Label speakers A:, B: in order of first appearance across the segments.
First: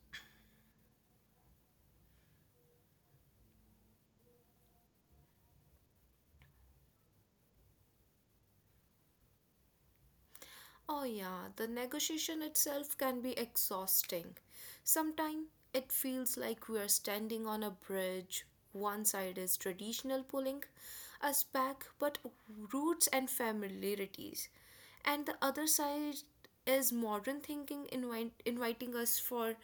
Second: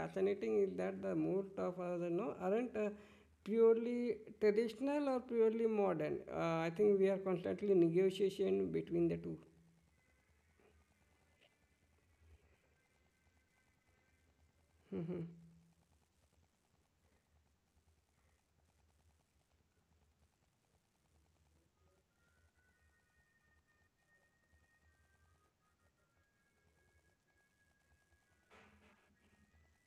A: fascinating is that the most of us aren't purely traditional or purely modern. I think we are constantly negotiation between the two.
B: Oh, yeah, the negotiation itself can be exhausting. Sometimes it feels like we are standing on a bridge. One side is traditional pulling us back, but roots and familiarities, and the other side is modern thinking inviting us for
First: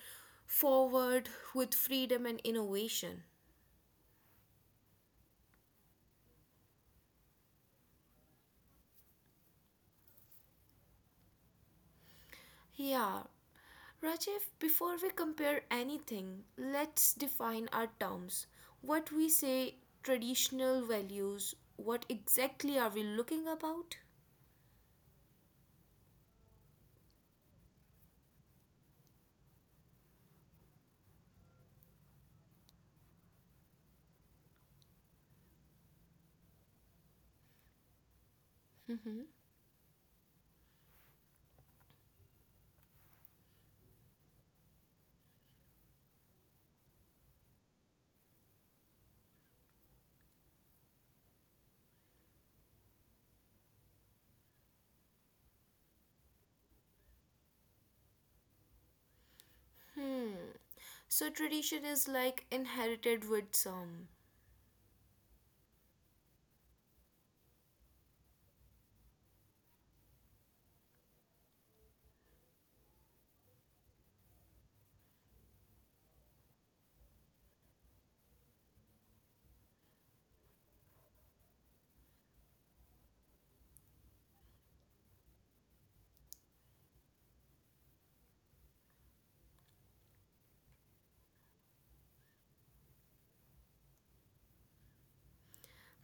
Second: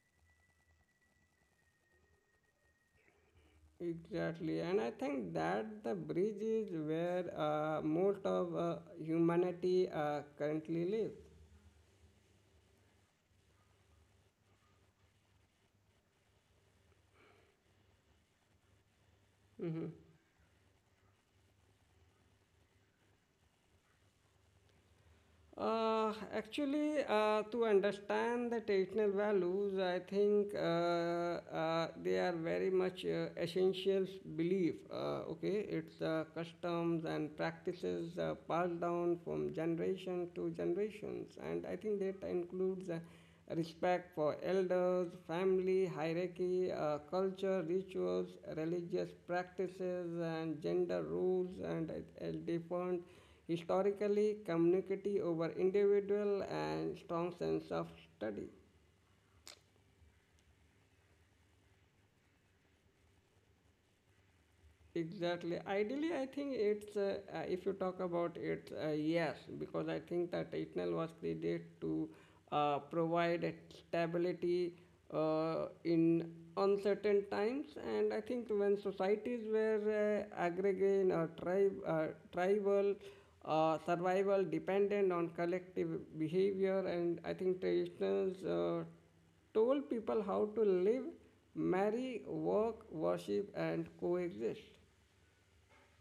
B: forward with freedom and innovation.
A: Exactly, and I think that the bridge is where most of humanity currently lives.
B: Yeah, Rajiv, before we compare anything, let's define our terms. What we
A: Mhm.
B: say traditional values, what exactly are we looking about?
A: To understand the traditional values, I think they are very much essential belief. Okay, it's customs and practices passed down from generation to generations, and I think that includes. Respect for elders, family, hierarchy, culture, rituals, religious practices, and gender rules, and it defined historically community over individual, and strong sense of study.
B: Hmm. So tradition is like inherited with some.
A: Exactly. Ideally, I think it's if you talk about it, yes, because I think that Eternal was created to provide a stability in uncertain times, and I think when societies were aggregate or tribe, tribal, survival dependent on collective behavior, and I think traditionals. Uh, Told people how to live, marry, work, worship, and coexist.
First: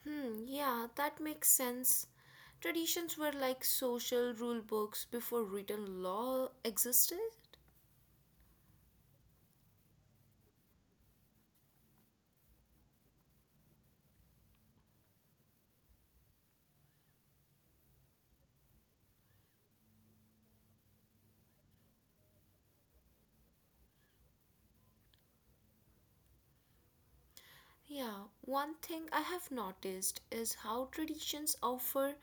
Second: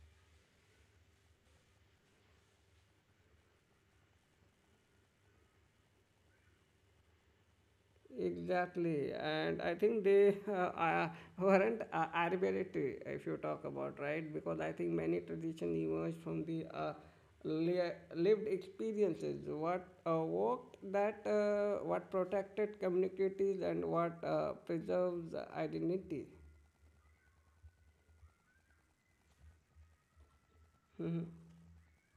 B: Hmm, yeah, that makes sense. Traditions were like social rule books before written law existed.
A: Exactly, and I think they uh, weren't arbitrary if you talk about right, because I think many tradition emerged from the lived experiences, what worked, that what protected communities, and what preserves identity.
B: Yeah, one thing I have noticed is how traditions offer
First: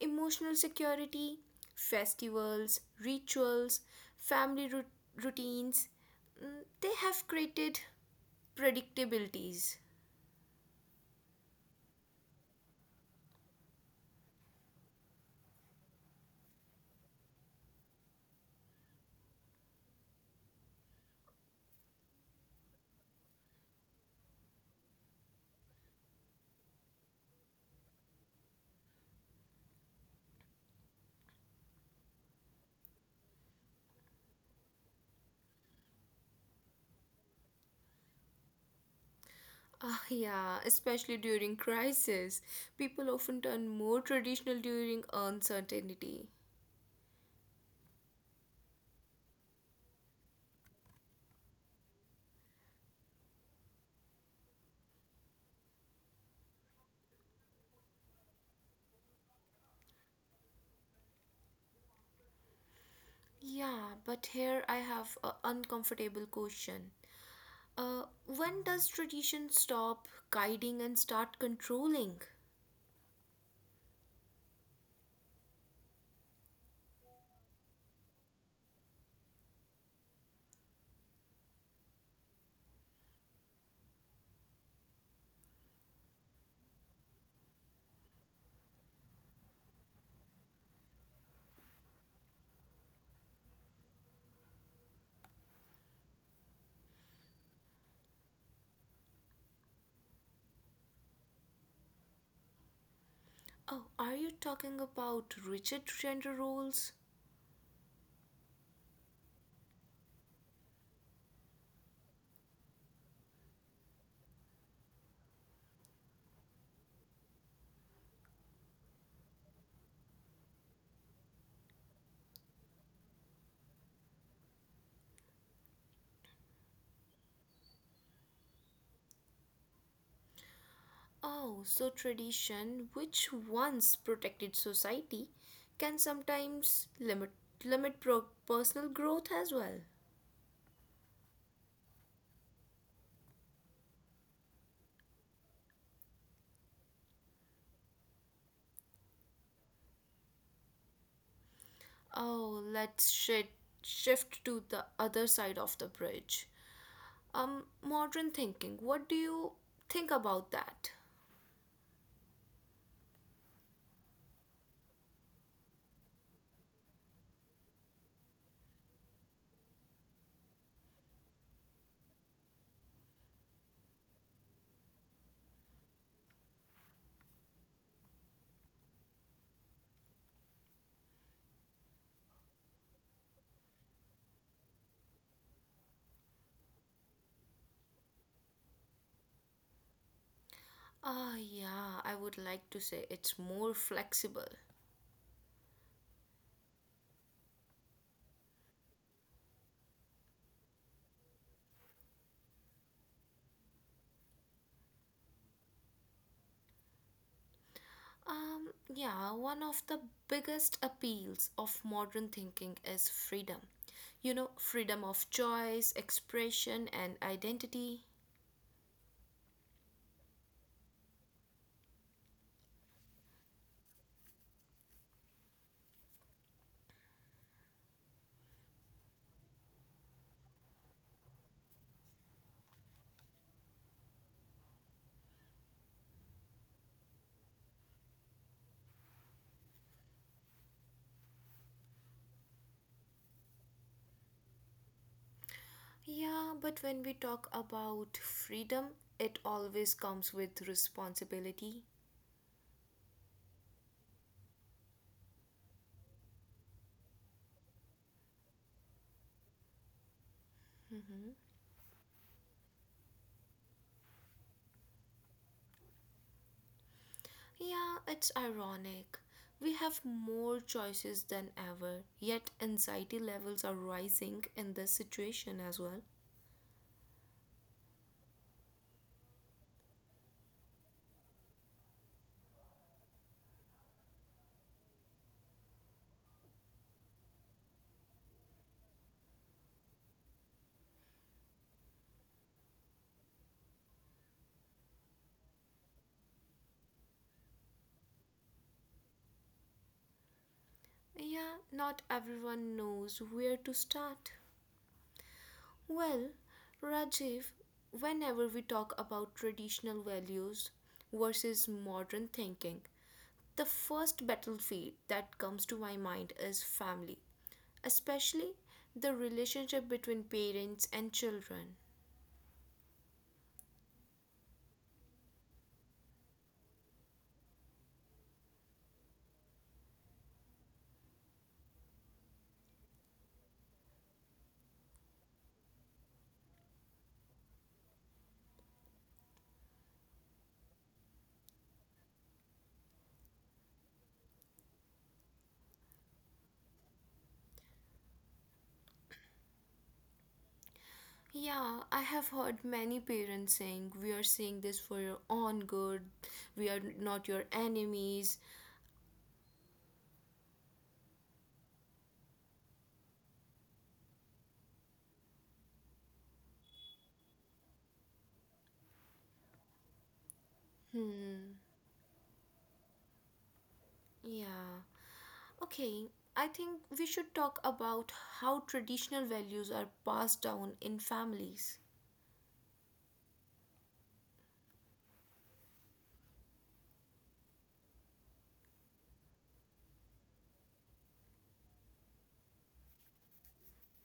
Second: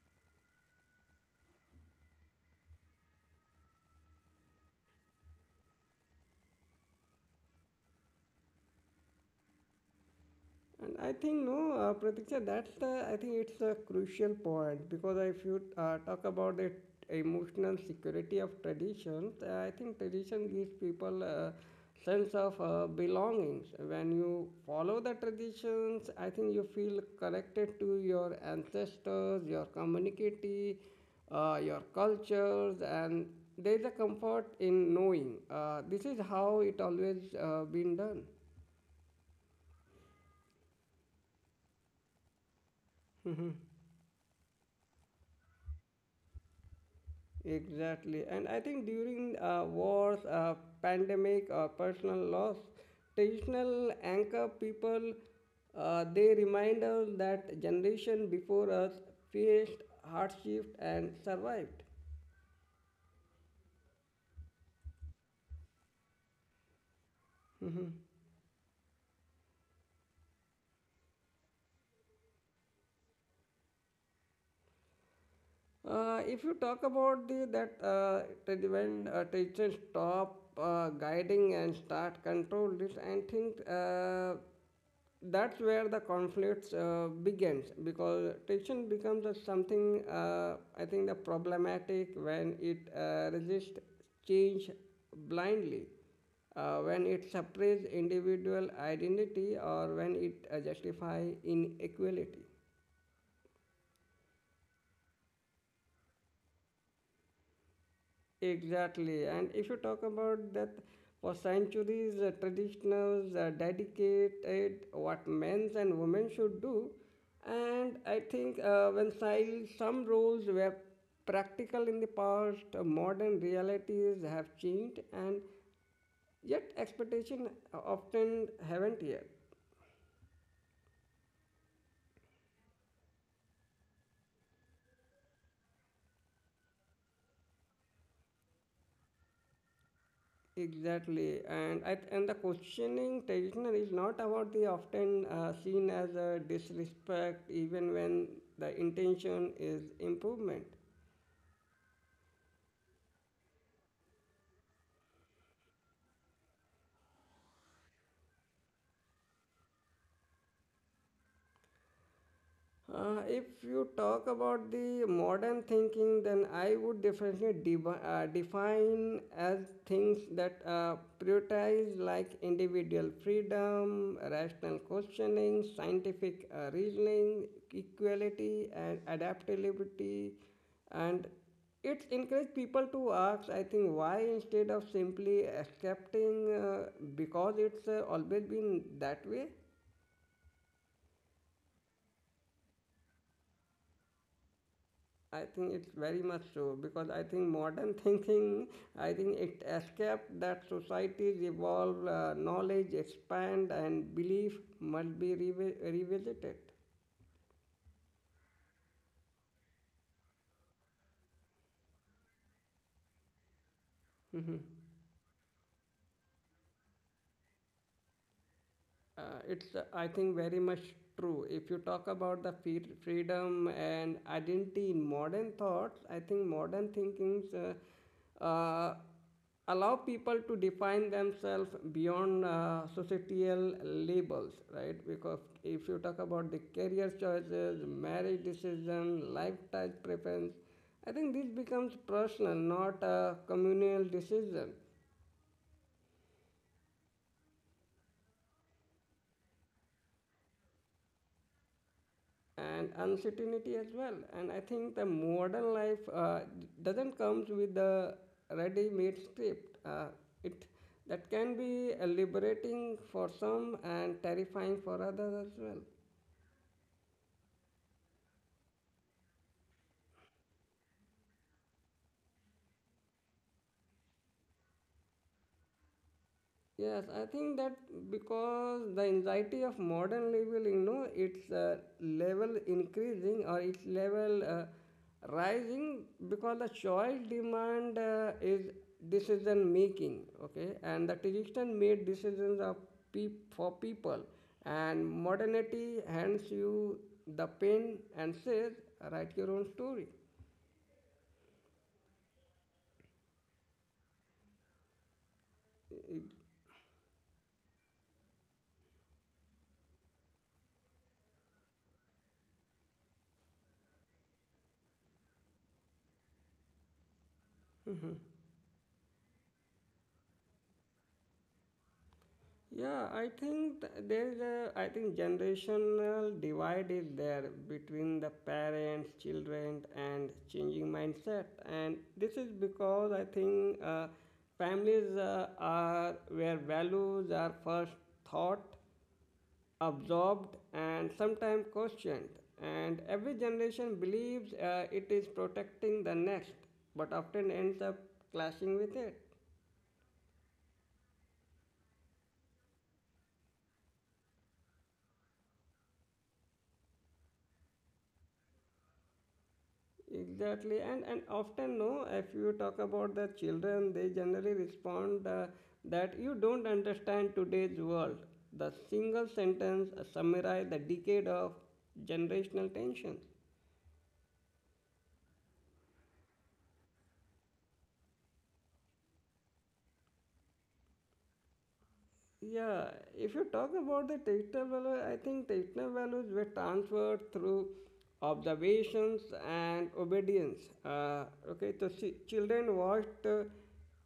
B: emotional security, festivals, rituals, family rut- routines. They have created predictabilities.
A: And I think no, Pratiksha, that's the I think it's a crucial point because if you talk about the emotional security of traditions, I think tradition gives people a sense of belongings. When you follow the traditions, I think you feel connected to your ancestors, your community, your cultures, and there is a comfort in knowing. This is how it always been done.
B: Ah, yeah, especially during crisis. People often turn more traditional during uncertainty.
A: Exactly. And I think during wars, pandemic, or personal loss, traditional anchor people, they remind us that generation before us faced hardship and survived.
B: Yeah, but here I have an uncomfortable question.
A: Mm-hmm.
B: When does tradition stop guiding and start controlling?
A: If you talk about the that that when teachers stop guiding and start control this, I think that's where the conflicts begins because teaching becomes a something I think the problematic when it resists change blindly. When it suppresses individual identity or when it justifies inequality.
B: Oh, are you talking about rigid gender roles?
A: Exactly. And if you talk about that for centuries, traditionals dedicated what men's and women should do. And I think when while some roles were practical in the past, modern realities have changed and yet expectation often haven't yet.
B: Oh, so tradition, which once protected society, can sometimes limit personal growth as well.
A: Exactly, and and the questioning traditional is not about the often seen as a disrespect, even when the intention is improvement.
B: Oh, let's shift to the other side of the bridge. Modern thinking. What do you think about that?
A: If you talk about the modern thinking, then I would definitely define as things that prioritize like individual freedom, rational questioning, scientific reasoning, equality, and adaptability, and it encourages people to ask, I think, why instead of simply accepting because it's always been that way.
B: Ah, yeah, I would like to say it's more flexible.
A: I think it's very much so because I think modern thinking, I think it escaped that societies evolve, knowledge expand, and belief must be revisited.
B: Yeah, one of the biggest appeals of modern thinking is freedom. You know, freedom of choice, expression, and identity.
A: Uh, it's I think very much true if you talk about the freedom and identity in modern thoughts. I think modern thinkings uh, allow people to define themselves beyond societal labels, right? Because if you talk about the career choices, marriage decision, lifestyle preference, I think this becomes personal, not a communal decision
B: Yeah, but when we talk about freedom, it always comes with responsibility.
A: and uncertainty as well. And I think the modern life doesn't comes with the ready-made script. It that
B: Mhm.
A: can be liberating for some and terrifying for others as well.
B: Yeah, it's ironic. We have more choices than ever, yet anxiety levels are rising in this situation as well.
A: Yes, I think that because the anxiety of modern living, you know, its level increasing or its level rising because the choice demand is decision making, okay, and the tradition made decisions of for people, and modernity hands you the pen and says, write your own story.
B: Yeah, not everyone knows where to start. Well, Rajiv, whenever we talk about traditional values versus modern thinking, the first battlefield that comes to my mind is family, especially the relationship between parents and children.
A: Yeah, I think there's a, I think generational divide is there between the parents, children, and changing mindset. And this is because I think families are where values are first thought, absorbed, and sometimes questioned. And every generation believes it is protecting the next, but often ends up clashing with it.
B: Yeah, I have heard many parents saying, "We are saying this for your own good, we are not your enemies."
A: Exactly, and often no. If you talk about the children, they generally respond that you don't understand today's world. The single sentence summarize the decade of
B: Hmm,
A: generational tension.
B: yeah. Okay, I think we should talk about how traditional values are passed down in families.
A: Yeah, if you talk about the technical value, I think technical values were transferred through observations and obedience. Okay, so children watched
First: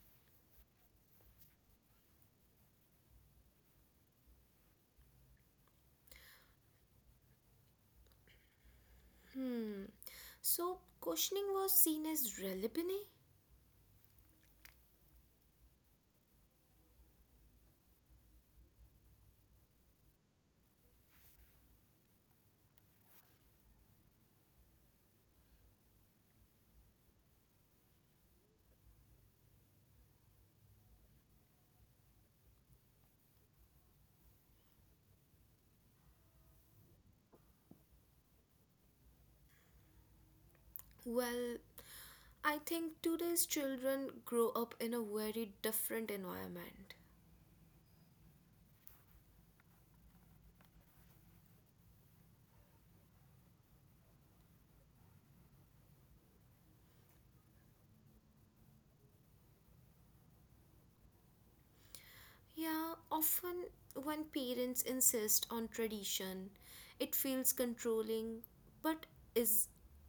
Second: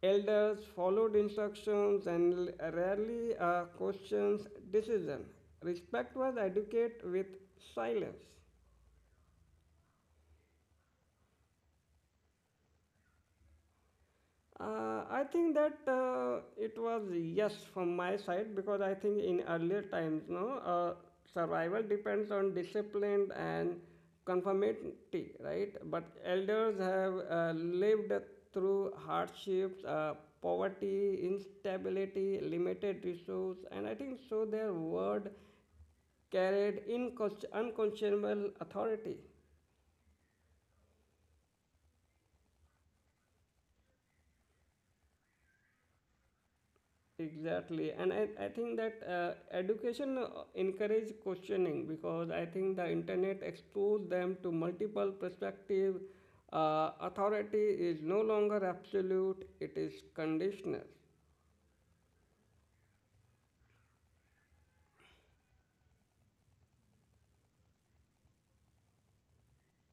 A: elders, followed instructions, and rarely questions decision. Respect was educated with silence.
B: Hmm, so questioning was seen as relevant?
A: I think that it was yes from my side because I think in earlier times, no, uh, survival depends on discipline and conformity, right? But elders have lived through hardships, poverty, instability, limited resource, and I think so their word carried unconscionable authority.
B: Well, I think today's children grow up in a very different environment.
A: Exactly, and I think that education encourage questioning because I think the internet expose them to multiple perspective. Authority is no longer absolute; it is conditional.
B: Yeah, often when parents insist on tradition, it feels controlling, but is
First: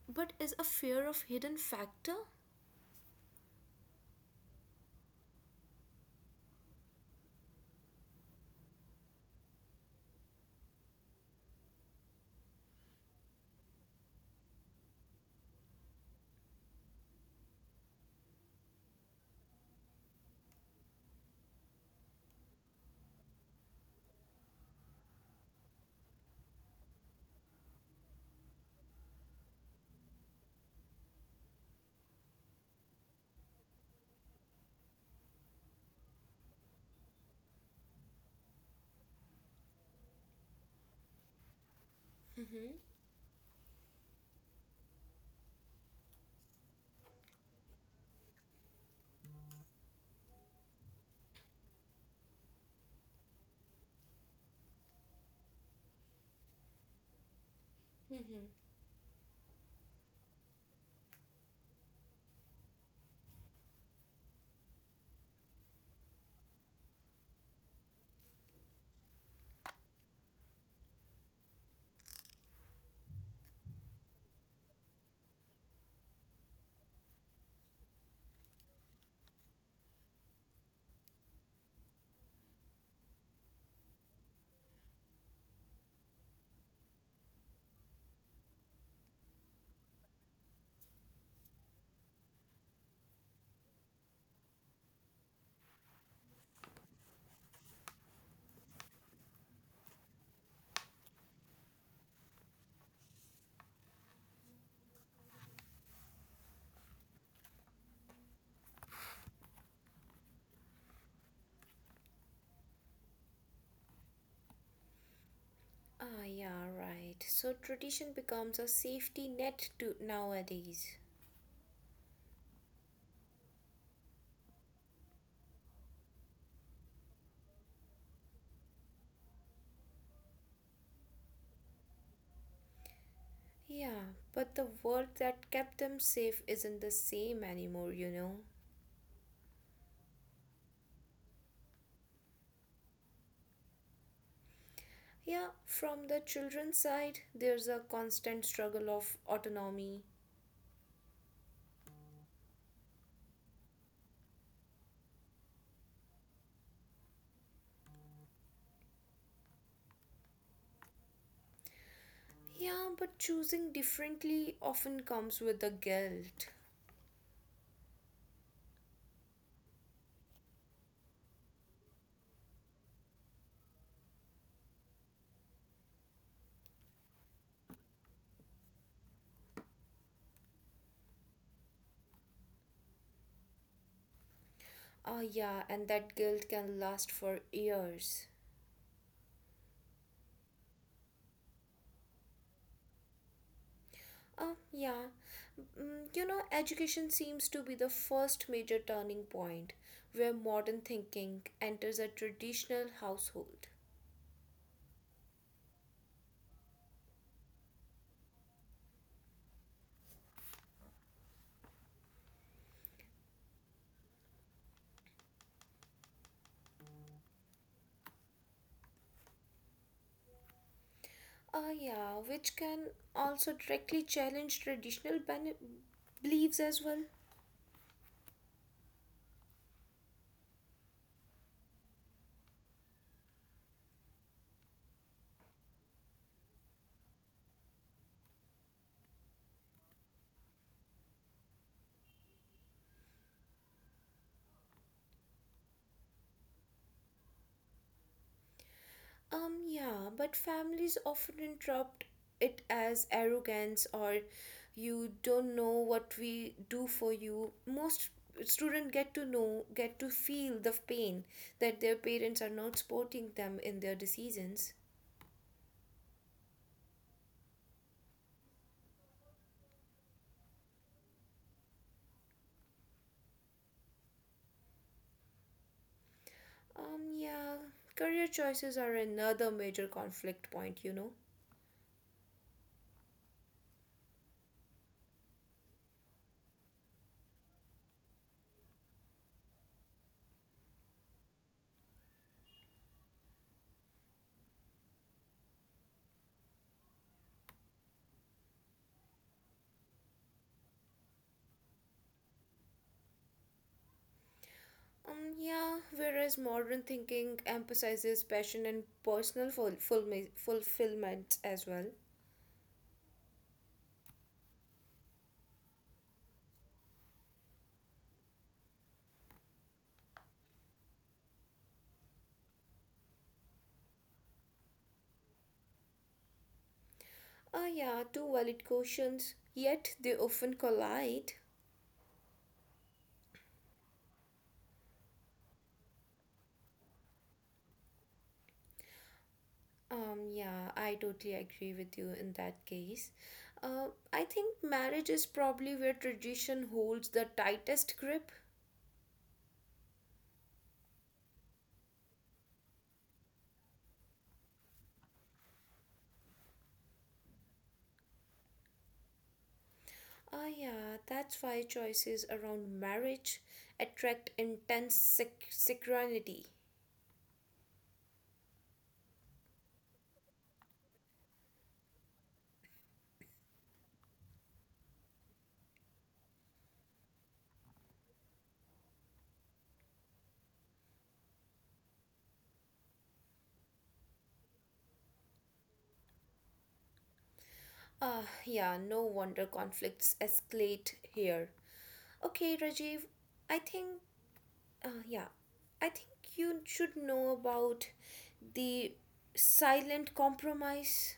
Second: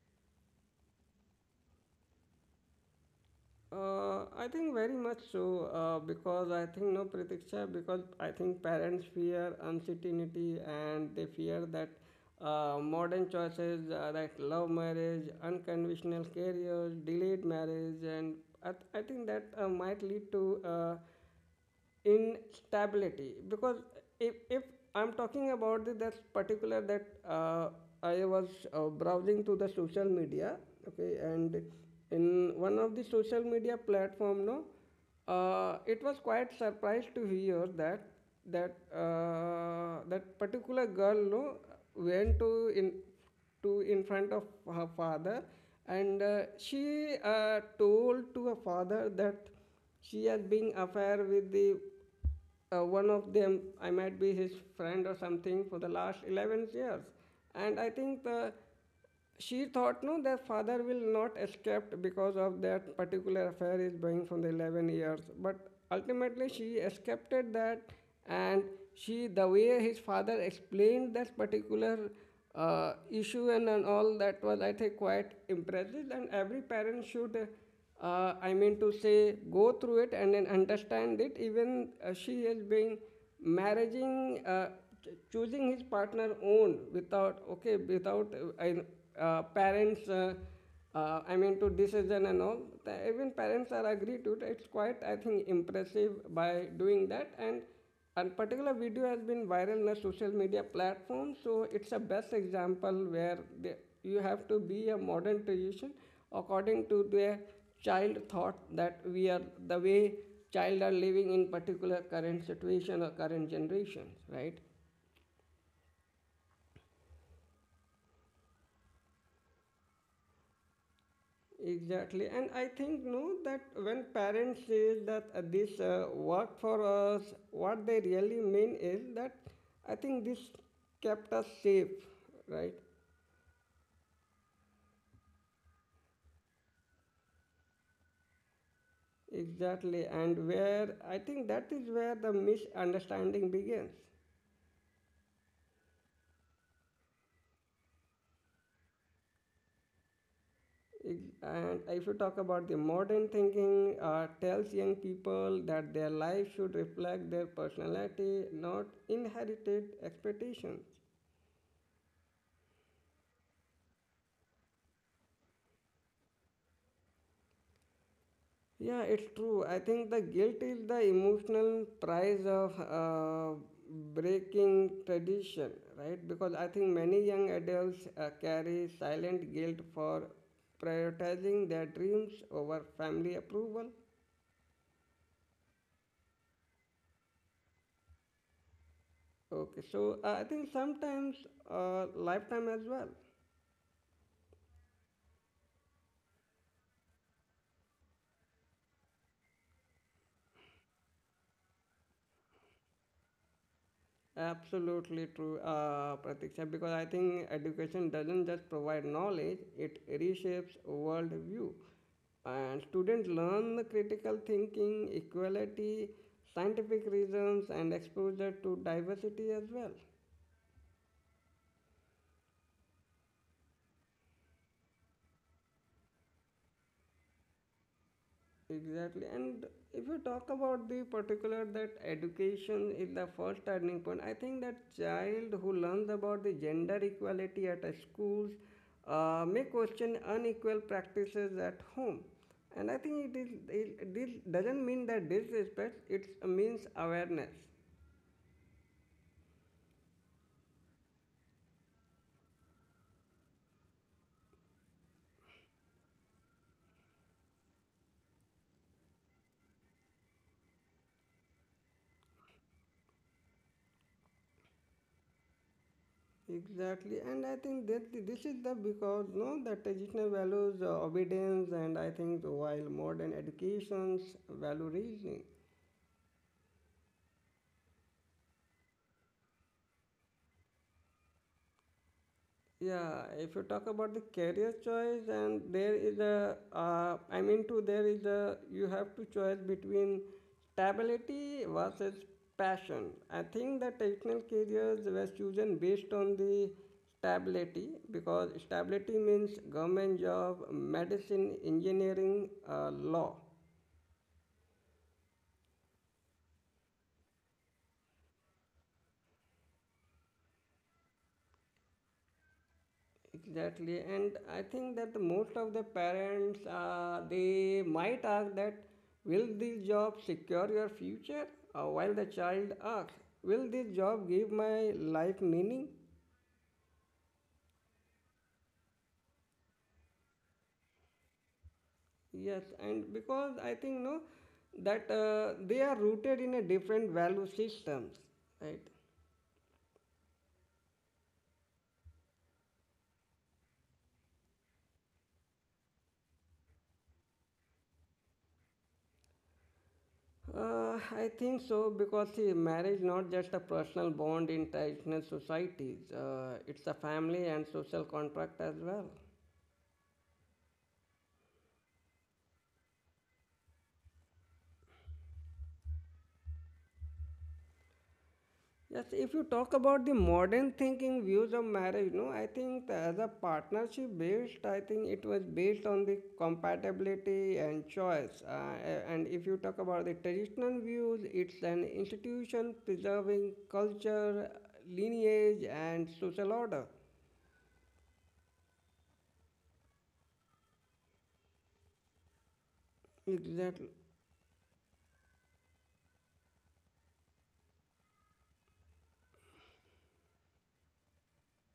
B: is a fear of hidden factor?
A: I think very much so because I think no pratiksha because I think parents fear uncertainty and they fear that modern choices like love marriage, unconventional careers, delayed marriage, and I think that might lead to instability because if I'm talking about that particular that I was browsing to the social media, okay, and in one of the social media platform, no, it was quite surprised to hear that that particular girl, no, went to in in front of her father, and she told to her father that she has been affair with the one of them I might be his friend or something for the last 11 years, and I think the
B: Mm-hmm.
A: she thought no their father will not escape because of that particular affair is going from the 11 years, but ultimately she escaped that. And she the way his father explained that particular issue and all that was I think quite impressive, and every parent should I mean to say, go through it and then understand it. Even she has been marrying, choosing his partner own without, okay, without parents. I mean to decision and all. The, even parents are agree to it. It's quite, I think, impressive by doing that, and particular video has been viral in a social media platform, so it's a best example where the, you have to be a modern tradition according to the child thought that we are the way child are living in particular current situation or current generations, right?
B: Ah, yeah, right. So tradition becomes a safety net to nowadays.
A: Exactly, and I think no that when parents say that this work for us, what they really mean is that I think this kept us safe, right?
B: Yeah, but the world that kept them safe isn't the same anymore, you know.
A: Exactly, and where I think that is where the misunderstanding begins.
B: Yeah, from the children's side, there's a constant struggle of autonomy.
A: And if you talk about the modern thinking, tells young people that their life should reflect their personality, not inherited expectations.
B: Yeah, but choosing differently often comes with the guilt.
A: Yeah, it's true. I think the guilt is the emotional price of breaking tradition, right? Because I think many young adults carry silent guilt for prioritizing their dreams over family approval.
B: Ah, yeah, and that guilt can last for years.
A: Okay, so I think sometimes lifetime as well.
B: Uh, yeah, you know, education seems to be the first major turning point where modern thinking enters a traditional household.
A: Absolutely true, Pratiksha, because I think education doesn't just provide knowledge, it reshapes worldview. And students learn the critical thinking, equality, scientific reasons, and exposure to diversity as well.
B: Yeah, which can also directly challenge beliefs as well.
A: Exactly. And if you talk about the particular that education is the first turning point, I think that child who learns about the gender equality at a schools may question unequal practices at home. And I think it is it, this doesn't mean that disrespect, it means awareness.
B: Yeah, but families often interrupt it as arrogance or you don't know what we do for you. Most students get to feel the pain that their parents are not supporting them in their decisions.
A: Exactly, and I think that this is the because no, the traditional values obedience, and I think the while modern educations value reasoning.
B: Yeah, career choices are another major conflict point, you know.
A: Yeah, if you talk about the career choice, and there is a, I mean to there is a, you have to choose between stability versus passion. I think the traditional careers were chosen based on the stability because stability means government job, medicine, engineering, law.
B: Yeah, whereas modern thinking emphasizes passion and personal fulfillment as well.
A: Exactly, and I think that the most of the parents they might ask that will this job secure your future? While the child asks, will this job give my life meaning?
B: Ah, yeah, two valid questions, yet they often collide.
A: Yes, and because I think no, that they are rooted in a different value systems, right?
B: Yeah, I totally agree with you in that case. I think marriage is probably where tradition holds the tightest grip.
A: I think so because see, marriage not just a personal bond in traditional societies. It's a family and social contract as well.
B: Ah, yeah, that's why choices around marriage attract synchronicity.
A: Yes, if you talk about the modern thinking views of marriage, no, I think as a partnership based, I think it was based on the compatibility and choice. And if you talk about the traditional views, it's an institution preserving culture, lineage, and social order.
B: Ah, yeah, no wonder conflicts escalate here. Okay, Rajiv,
A: Exactly.
B: I think Uh, yeah, I think you should know about the silent compromise.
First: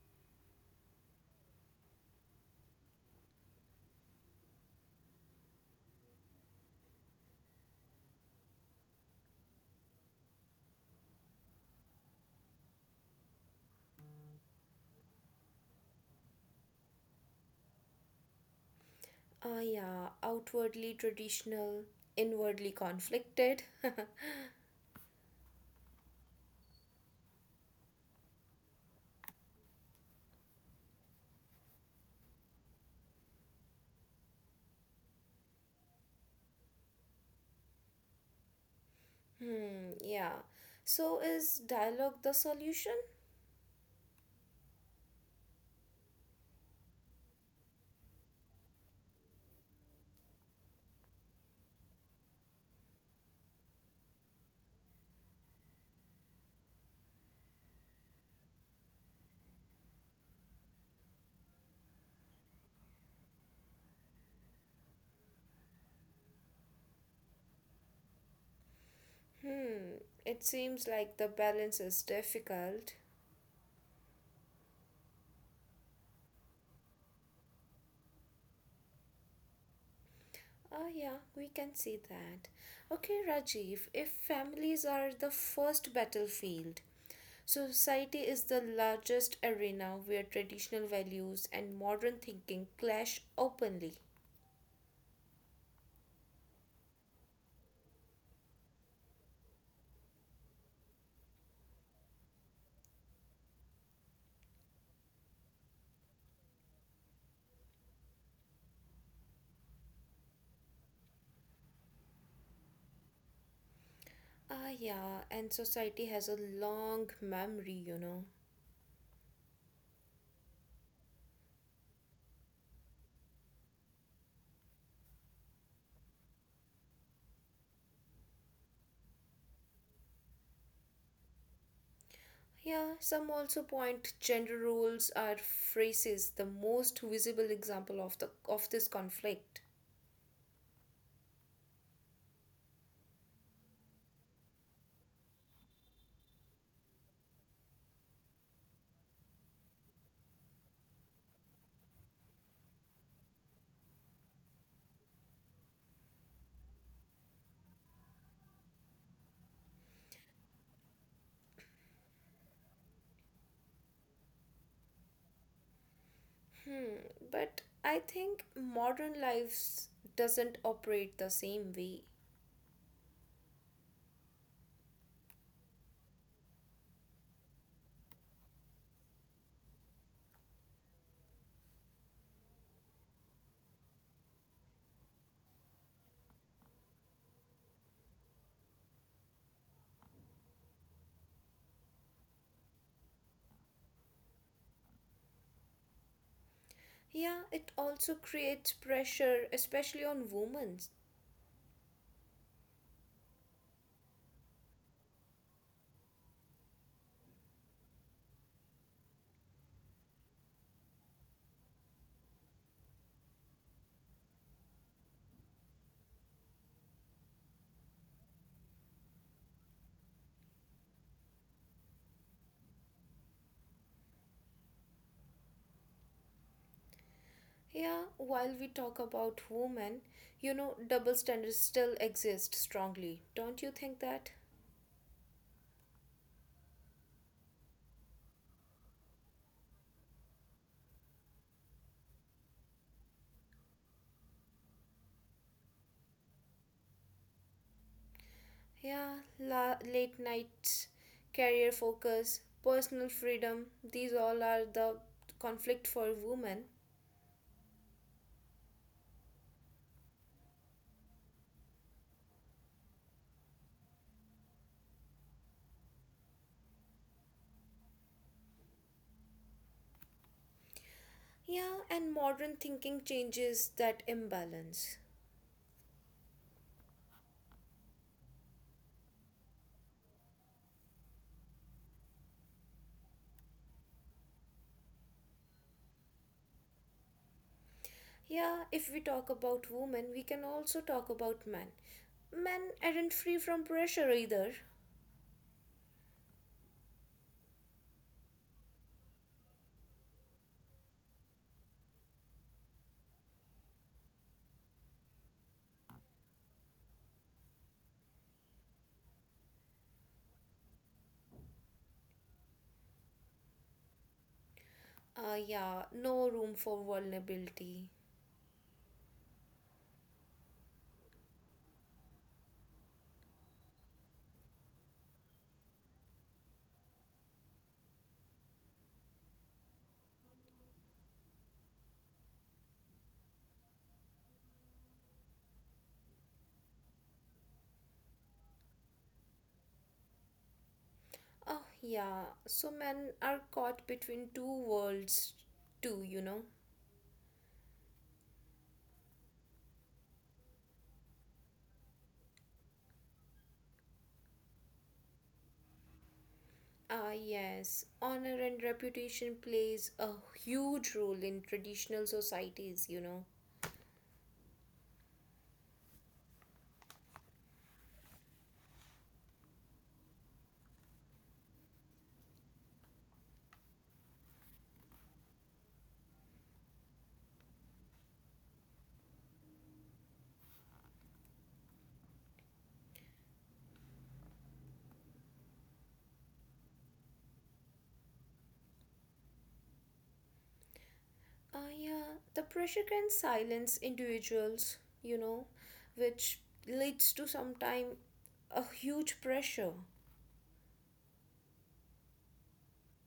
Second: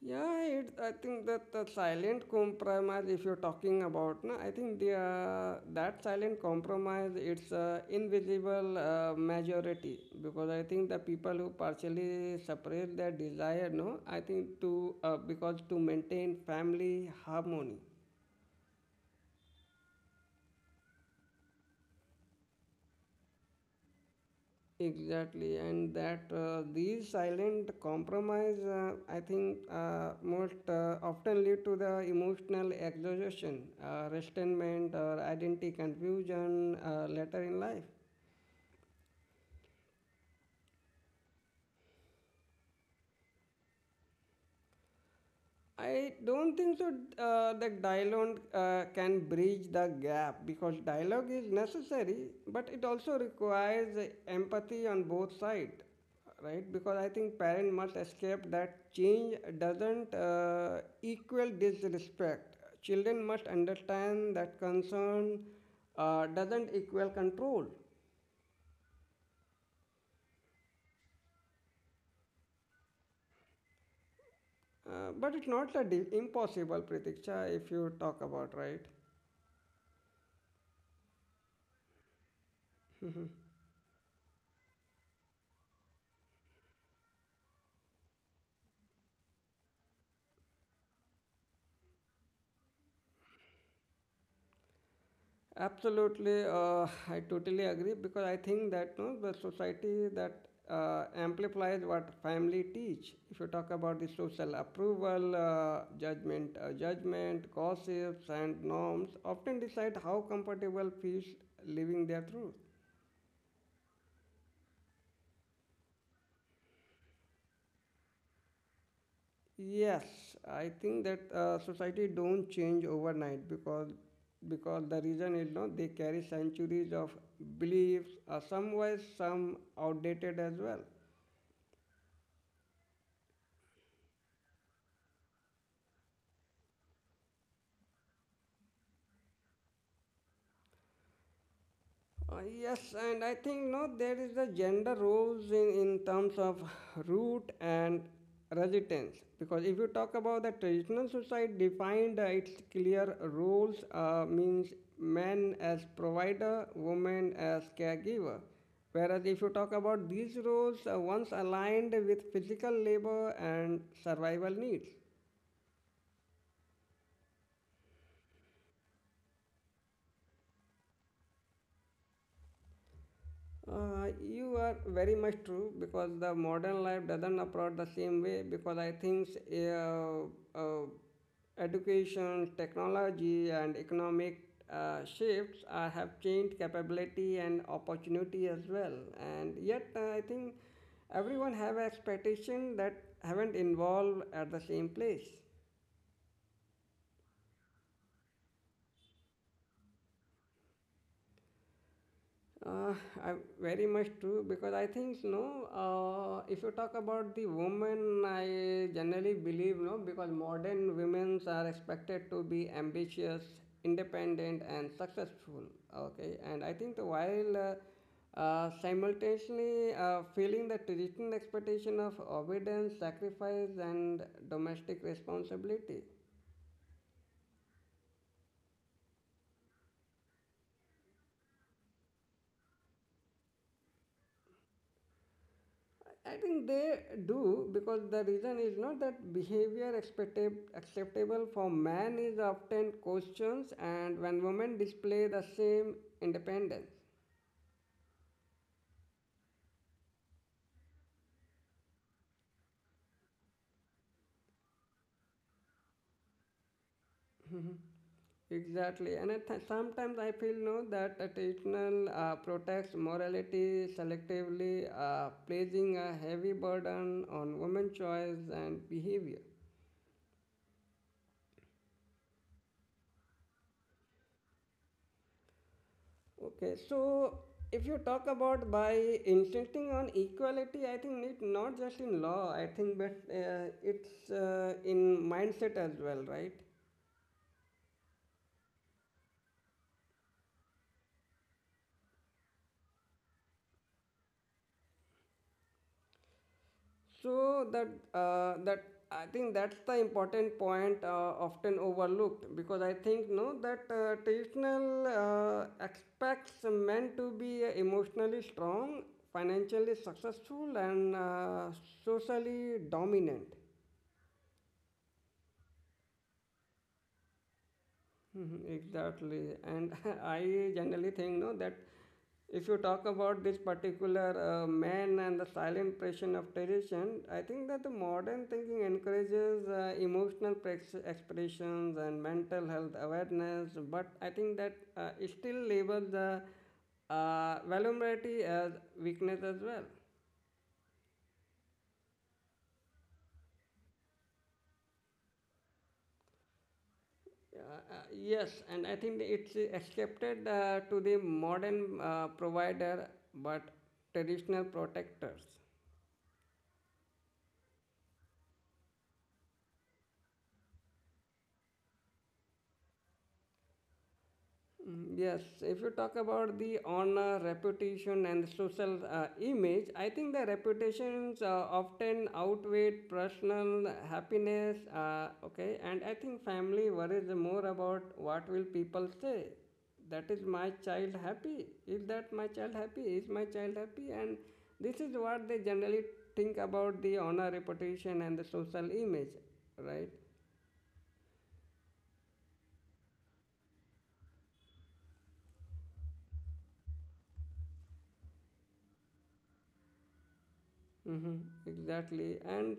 A: Yeah, it, I think that the silent compromise, if you're talking about, na, I think that silent compromise, it's invisible majority because I think the people who partially suppress their desire, no, I think to because to maintain family harmony.
B: Yeah, outwardly traditional, inwardly conflicted.
A: Exactly, and that these silent compromise, I think, most often lead to the emotional exhaustion, resentment, or identity confusion later in life.
B: Yeah. So is dialogue the solution?
A: I don't think so that dialogue can bridge the gap because dialogue is necessary, but it also requires empathy on both sides, right? Because I think parent must escape that change doesn't equal disrespect. Children must understand that concern doesn't equal control.
B: Hmm, it seems like the balance is difficult.
A: But it's not impossible, Pratiksha, if you talk about, right?
B: Oh, yeah, we can see that. Okay, Rajiv, if families are the first battlefield, society is the largest arena where traditional values and modern thinking clash openly.
A: Absolutely, I totally agree because I think that no, the society that amplifies what family teach. If you talk about the social approval, judgment, gossips, and norms, often decide how comfortable feels living their truth.
B: Ah, yeah, and society has a long memory, you know.
A: Yes, I think that society don't change overnight because the reason is no, they carry centuries of beliefs, some wise, some outdated as well.
B: Yeah, some also point gender roles are phrases, the most visible example of this conflict.
A: Yes, and I think no, there is the gender roles in terms of root and residence. Because if you talk about the traditional society defined its clear roles, means men as provider, women as caregiver. Whereas if you talk about these roles, once aligned with physical labor and survival needs.
B: Hmm, but I think modern lives doesn't operate the same way.
A: You are very much true because the modern life doesn't approach the same way because I think uh, uh, education, technology, and economic shifts have changed capability and opportunity as well. And yet, I think everyone have expectation that haven't involved at the same place.
B: Yeah, it also creates pressure, especially on women.
A: Uh, I very much true because I think no. If you talk about the women, I generally believe no because modern women are expected to be ambitious, independent, and successful. Okay, and I think the while simultaneously feeling the traditional expectation of obedience, sacrifice, and domestic responsibility.
B: Yeah, while we talk about women, you know, double standards still exist strongly. Don't you think that?
A: I think they do because the reason is not that behavior acceptable for man is often questioned, and when women display the same independence.
B: Yeah, late nights, career focus, personal freedom, these all are the conflict for women.
A: Exactly, and sometimes I feel no that a traditional protects morality selectively, placing a heavy burden on women's choice and behavior.
B: Yeah, and modern thinking changes that imbalance.
A: Okay, so if you talk about by insisting on equality, I think it not just in law, I think, but it's in mindset as well, right?
B: Yeah, if we talk about women, we can also talk about men. Men aren't free from pressure either.
A: So that I think that's the important point often overlooked because I think no that traditional expects men to be emotionally strong, financially successful, and socially dominant.
B: Yeah, no room for vulnerability.
A: Mhm. Exactly. And I generally think no that if you talk about this particular man and the silent pressure of tradition, I think that the modern thinking encourages emotional prex expressions and mental health awareness, but I think that it still labels the vulnerability as weakness as well.
B: Oh, yeah, so men are caught between two worlds, too, you know.
A: Yes, and I think it's accepted to the modern provider but traditional protectors.
B: Ah, yes, honor and reputation plays a huge role in traditional societies, you know.
A: Mm. Yes, if you talk about the honor, reputation, and social image, I think the reputations often outweigh personal happiness. Okay, and I think family worries more about what will people say. That is my child happy? Is that my child happy? Is my child happy? And this is what they generally think about the honor, reputation, and the social image, right?
B: Yeah, the pressure can silence individuals, you know, which leads to sometime a huge pressure.
A: Mm-hmm, exactly. And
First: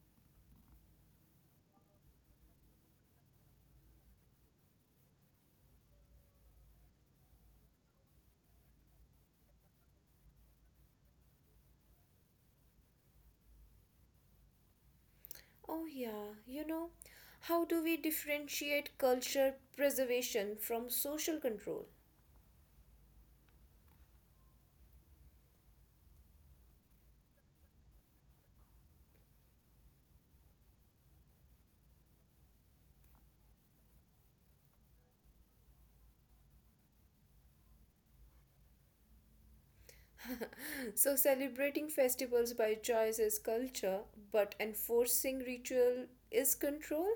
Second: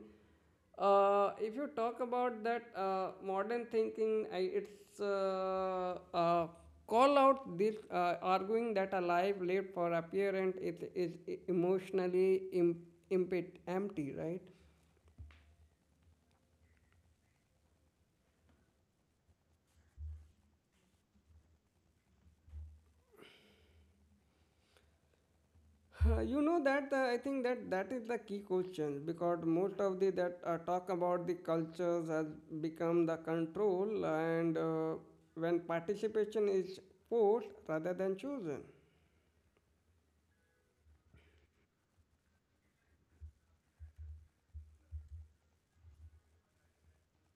A: if you talk about that modern thinking, I, it's call out this arguing that a life lived for appearance is emotionally empty, right?
B: Oh, yeah, you know, how do we differentiate culture preservation from social control?
A: You know that I think that that is the key question because most of the that talk about the cultures has become the control and when participation is forced rather than chosen.
B: So, celebrating festivals by choice is culture, but enforcing ritual is control?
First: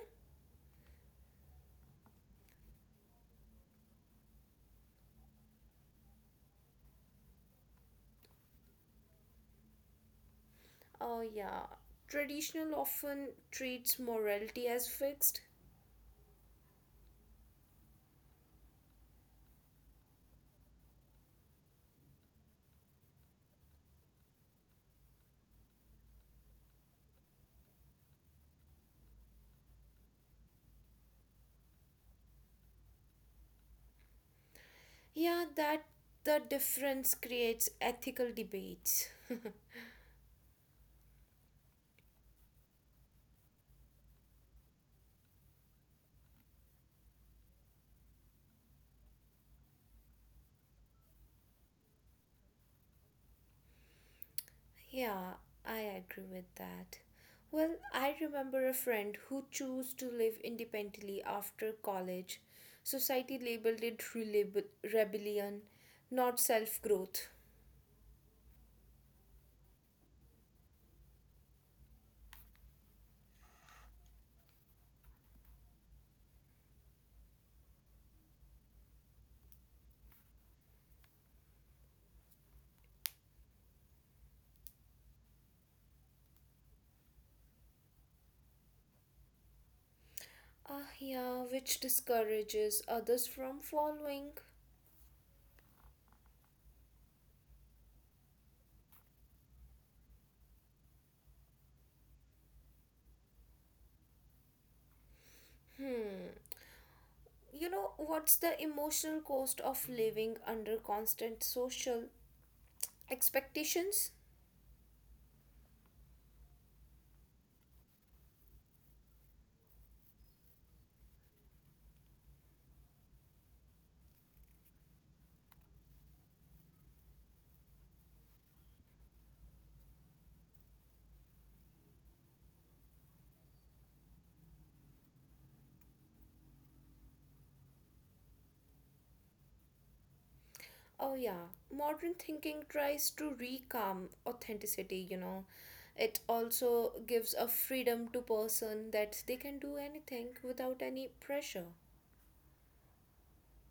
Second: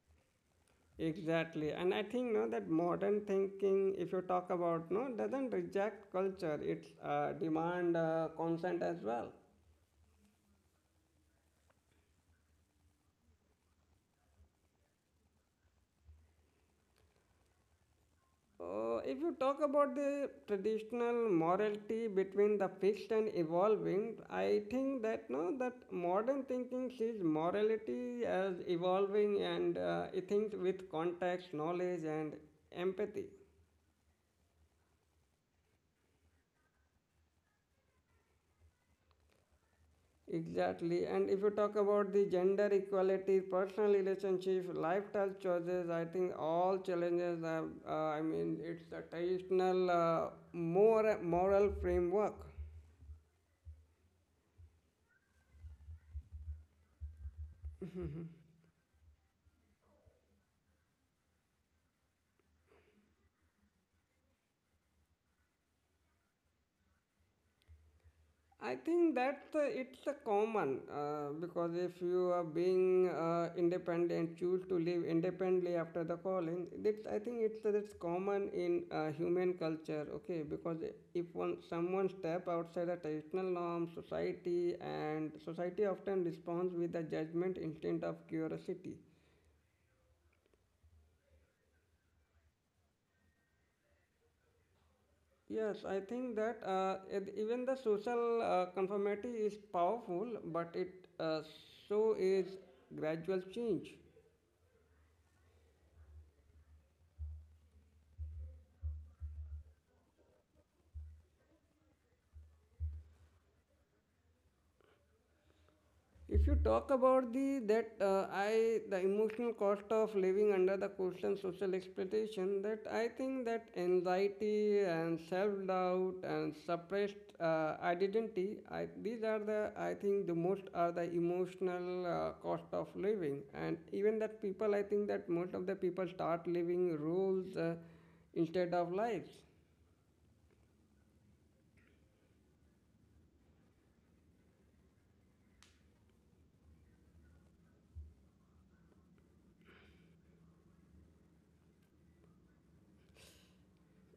A: Exactly, and I think no that modern thinking, if you talk about no, doesn't reject culture; it's demand consent as well.
B: Oh, yeah, traditional often treats morality as fixed.
A: If you talk about the traditional morality between the fixed and evolving, I think that no that modern thinking sees morality as evolving and it thinks with context, knowledge, and empathy.
B: Yeah, that the difference creates ethical debates.
A: Exactly. And if you talk about the gender equality, personal relationship, lifestyle choices, I think all challenges are, I mean, it's the traditional more moral framework.
B: Yeah, I agree with that. Well, I remember a friend who chose to live independently after college. Society labeled it rebellion, not self growth.
A: I think that it's a common because if you are being independent, choose to live independently after the calling. That I think it's that's common in human culture. Okay, because if one someone step outside the traditional norm, society often responds with a judgment instead of curiosity.
B: Ah, yeah, which discourages others from following.
A: Yes, I think that it- even the social conformity is powerful, but it so is gradual change.
B: You know, what's the emotional cost of living under constant social expectations?
A: If you talk about the that I the emotional cost of living under the constant social expectation, that I think that anxiety and self doubt and suppressed identity, I, these are the I think the most are the emotional cost of living, and even that people I think that most of the people start living rules instead of lives.
B: Oh, yeah. Modern thinking tries to reclaim authenticity, you know. It also gives a freedom to person that they can do anything without any pressure.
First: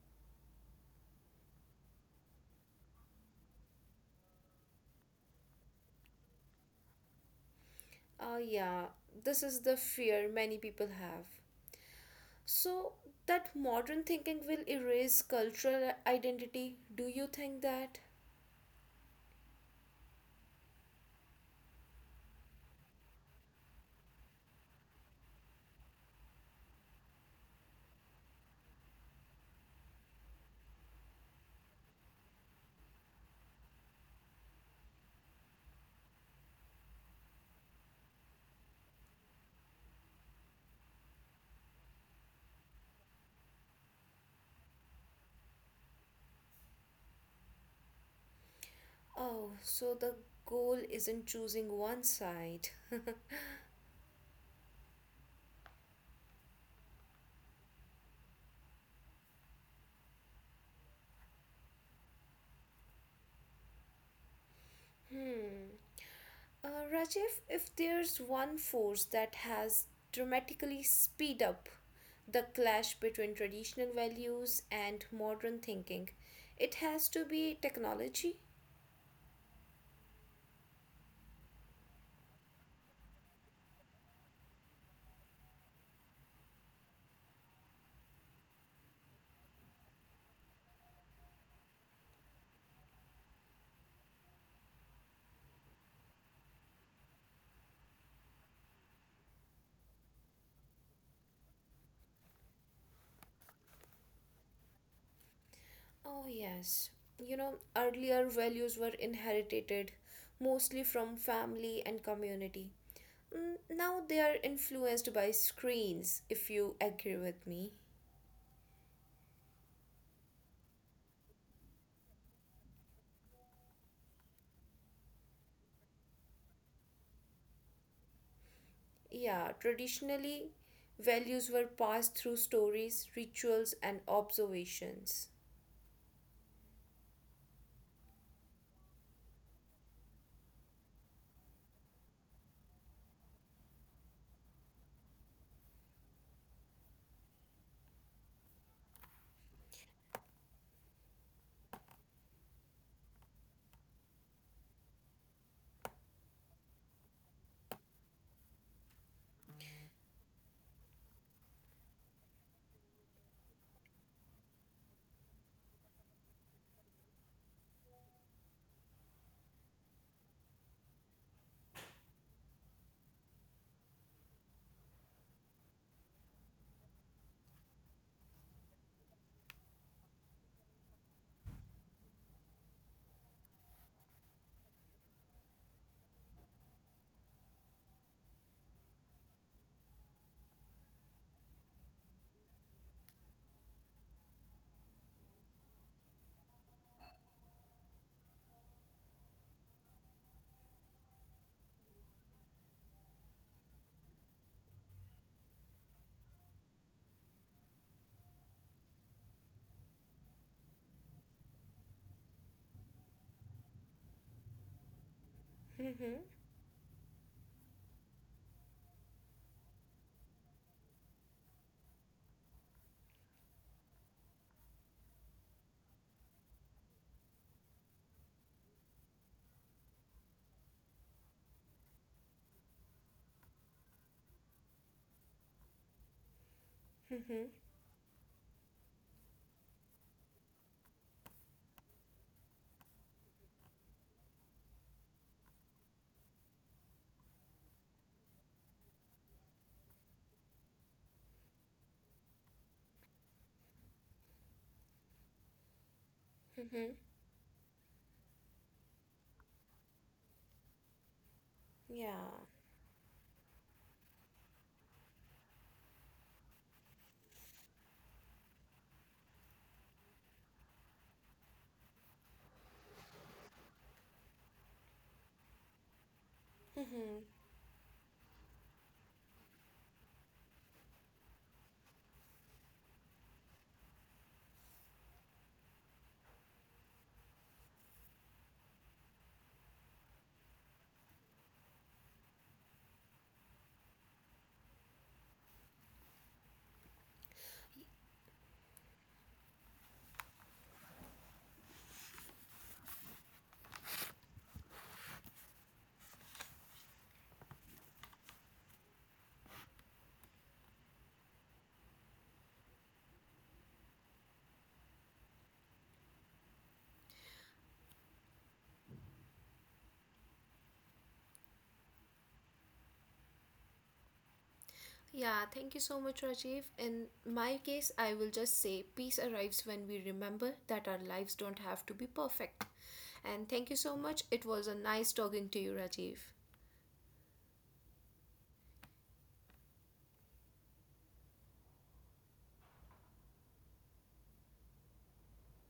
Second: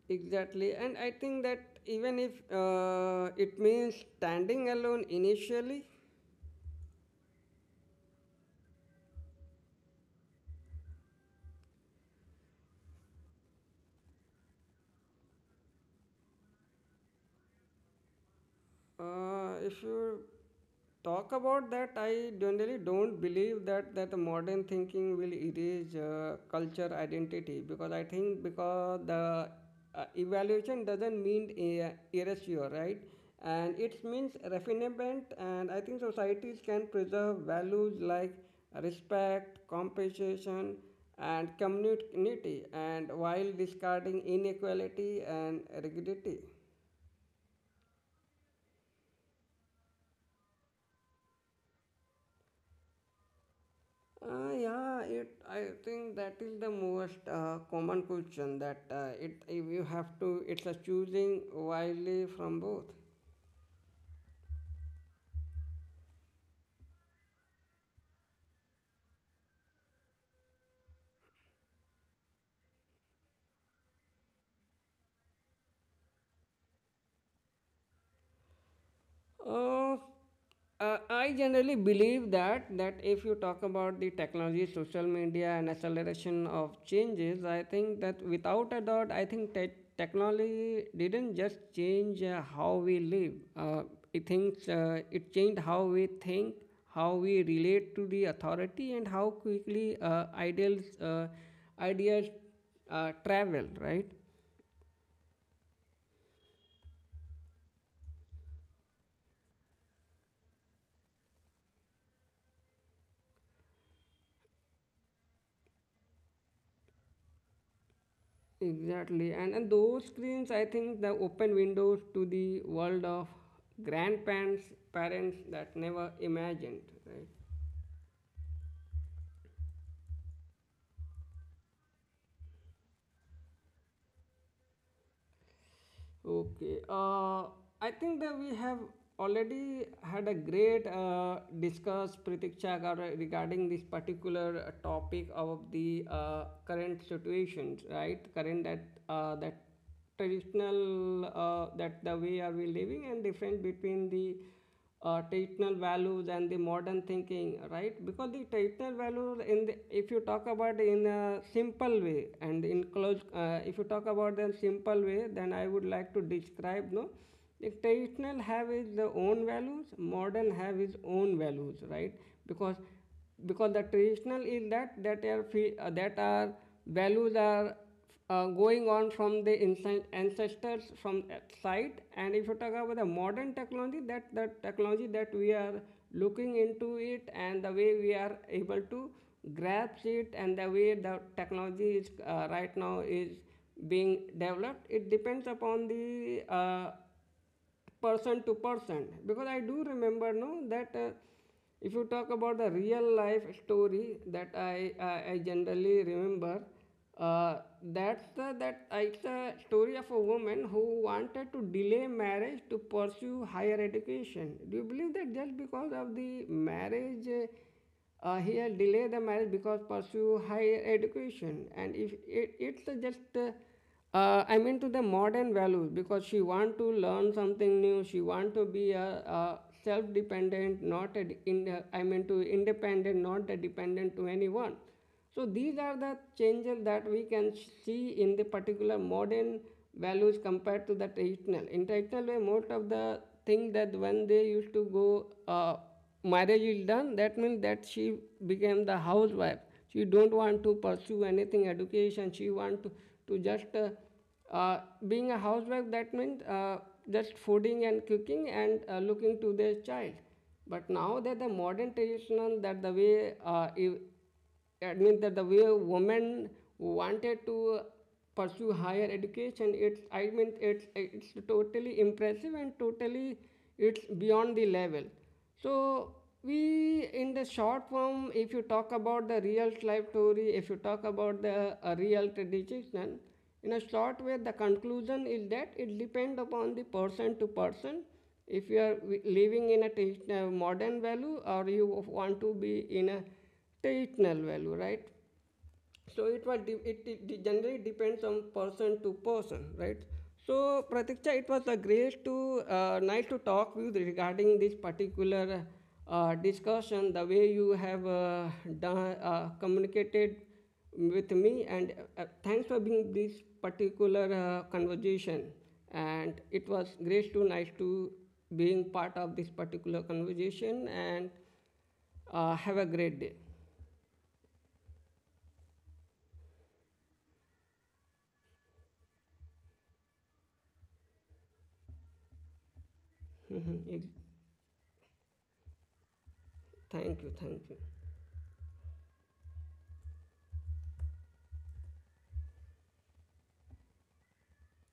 A: Exactly, and I think that even if it means standing alone initially.
B: Oh, yeah. This is the fear many people have. So, that modern thinking will erase cultural identity. Do you think that?
A: If you talk about that, I generally don't believe that the modern thinking will erase culture identity because I think because the evaluation doesn't mean erasure, right? And it means refinement, and I think societies can preserve values like respect, compensation, and community, and while discarding inequality and rigidity.
B: Oh, so the goal isn't choosing one side.
A: Yeah, it. I think that is the most common question that it if you have to. It's a choosing wisely from both.
B: hmm. Rajiv, if there's one force that has dramatically speed up the clash between traditional values and modern thinking, it has to be technology.
A: Uh, I generally believe that if you talk about the technology, social media, and acceleration of changes, I think that without a doubt, I think technology didn't just change how we live. It thinks it changed how we think, how we relate to the authority, and how quickly ideals ideas travel. Right.
B: Oh, yes. You know, earlier values were inherited mostly from family and community. Now they are influenced by screens, if you agree with me.
A: Exactly, and those screens, I think, the open windows to the world of grandparents, parents that never imagined, right?
B: Yeah, traditionally, values were passed through stories, rituals, and observations.
A: Okay, I think that we have already had a great discuss, Pratiksha, regarding this particular topic of the current situations, right? Current that traditional that the way are we living and difference between the traditional values and the modern thinking, right? Because the traditional values, in the, if you talk about in a simple way and in close, if you talk about them simple way, then I would like to describe, no, the traditional have its own values, modern have its own values, right? Because because the traditional is that are values are going on from the ancestors from that side, and if you talk about the modern technology, that the technology that we are looking into it, and the way we are able to grasp it, and the way the technology is right now is being developed, it depends upon the person to person, because I do remember no that if you talk about the real life story, I generally remember uh, that's the that it's a story of a woman who wanted to delay marriage to pursue higher education. Do you believe that just
B: Mm-hmm.
A: because of the marriage here delay the marriage because pursue higher education? And if it, it's just I mean to the modern values, because she want to learn something new, she want to be a self-dependent, not a, I mean to independent, not a dependent to anyone. So these are the changes
B: Mm-hmm.
A: that we can see in the particular modern values compared to the traditional. In traditional way, most of the thing that when they used to go, marriage is done. That means that she became the housewife. She don't want to pursue anything education. She want to just uh, being a housewife. That means
B: Mm-hmm.
A: just fooding and cooking and looking to their child. But now that the
B: Yeah.
A: modern traditional that the way if that means that the way women wanted to pursue higher education, it's I mean it's totally impressive and totally it's beyond the level. So
B: Mm-hmm.
A: we, in the short form, if you talk about the real life story, if you talk about the real tradition, in a short way, the conclusion is that it depends upon the person to person. If you are living in a traditional modern value, or you want to be in a territorial value, right? So it was de- it generally depends on person to person, right? So Pratiksha, it was a great to nice to talk with regarding this particular discussion. The way you have done, communicated with me, and thanks for being this particular conversation. And it was great to nice to being part of this particular conversation. And have a great day.
B: Yeah, thank you so much, Rajiv. In my case, I will just say peace arrives when we remember that our lives don't have to be perfect. And thank you so much. It
A: thank
B: was a nice talking to you, Rajiv.
A: Thank you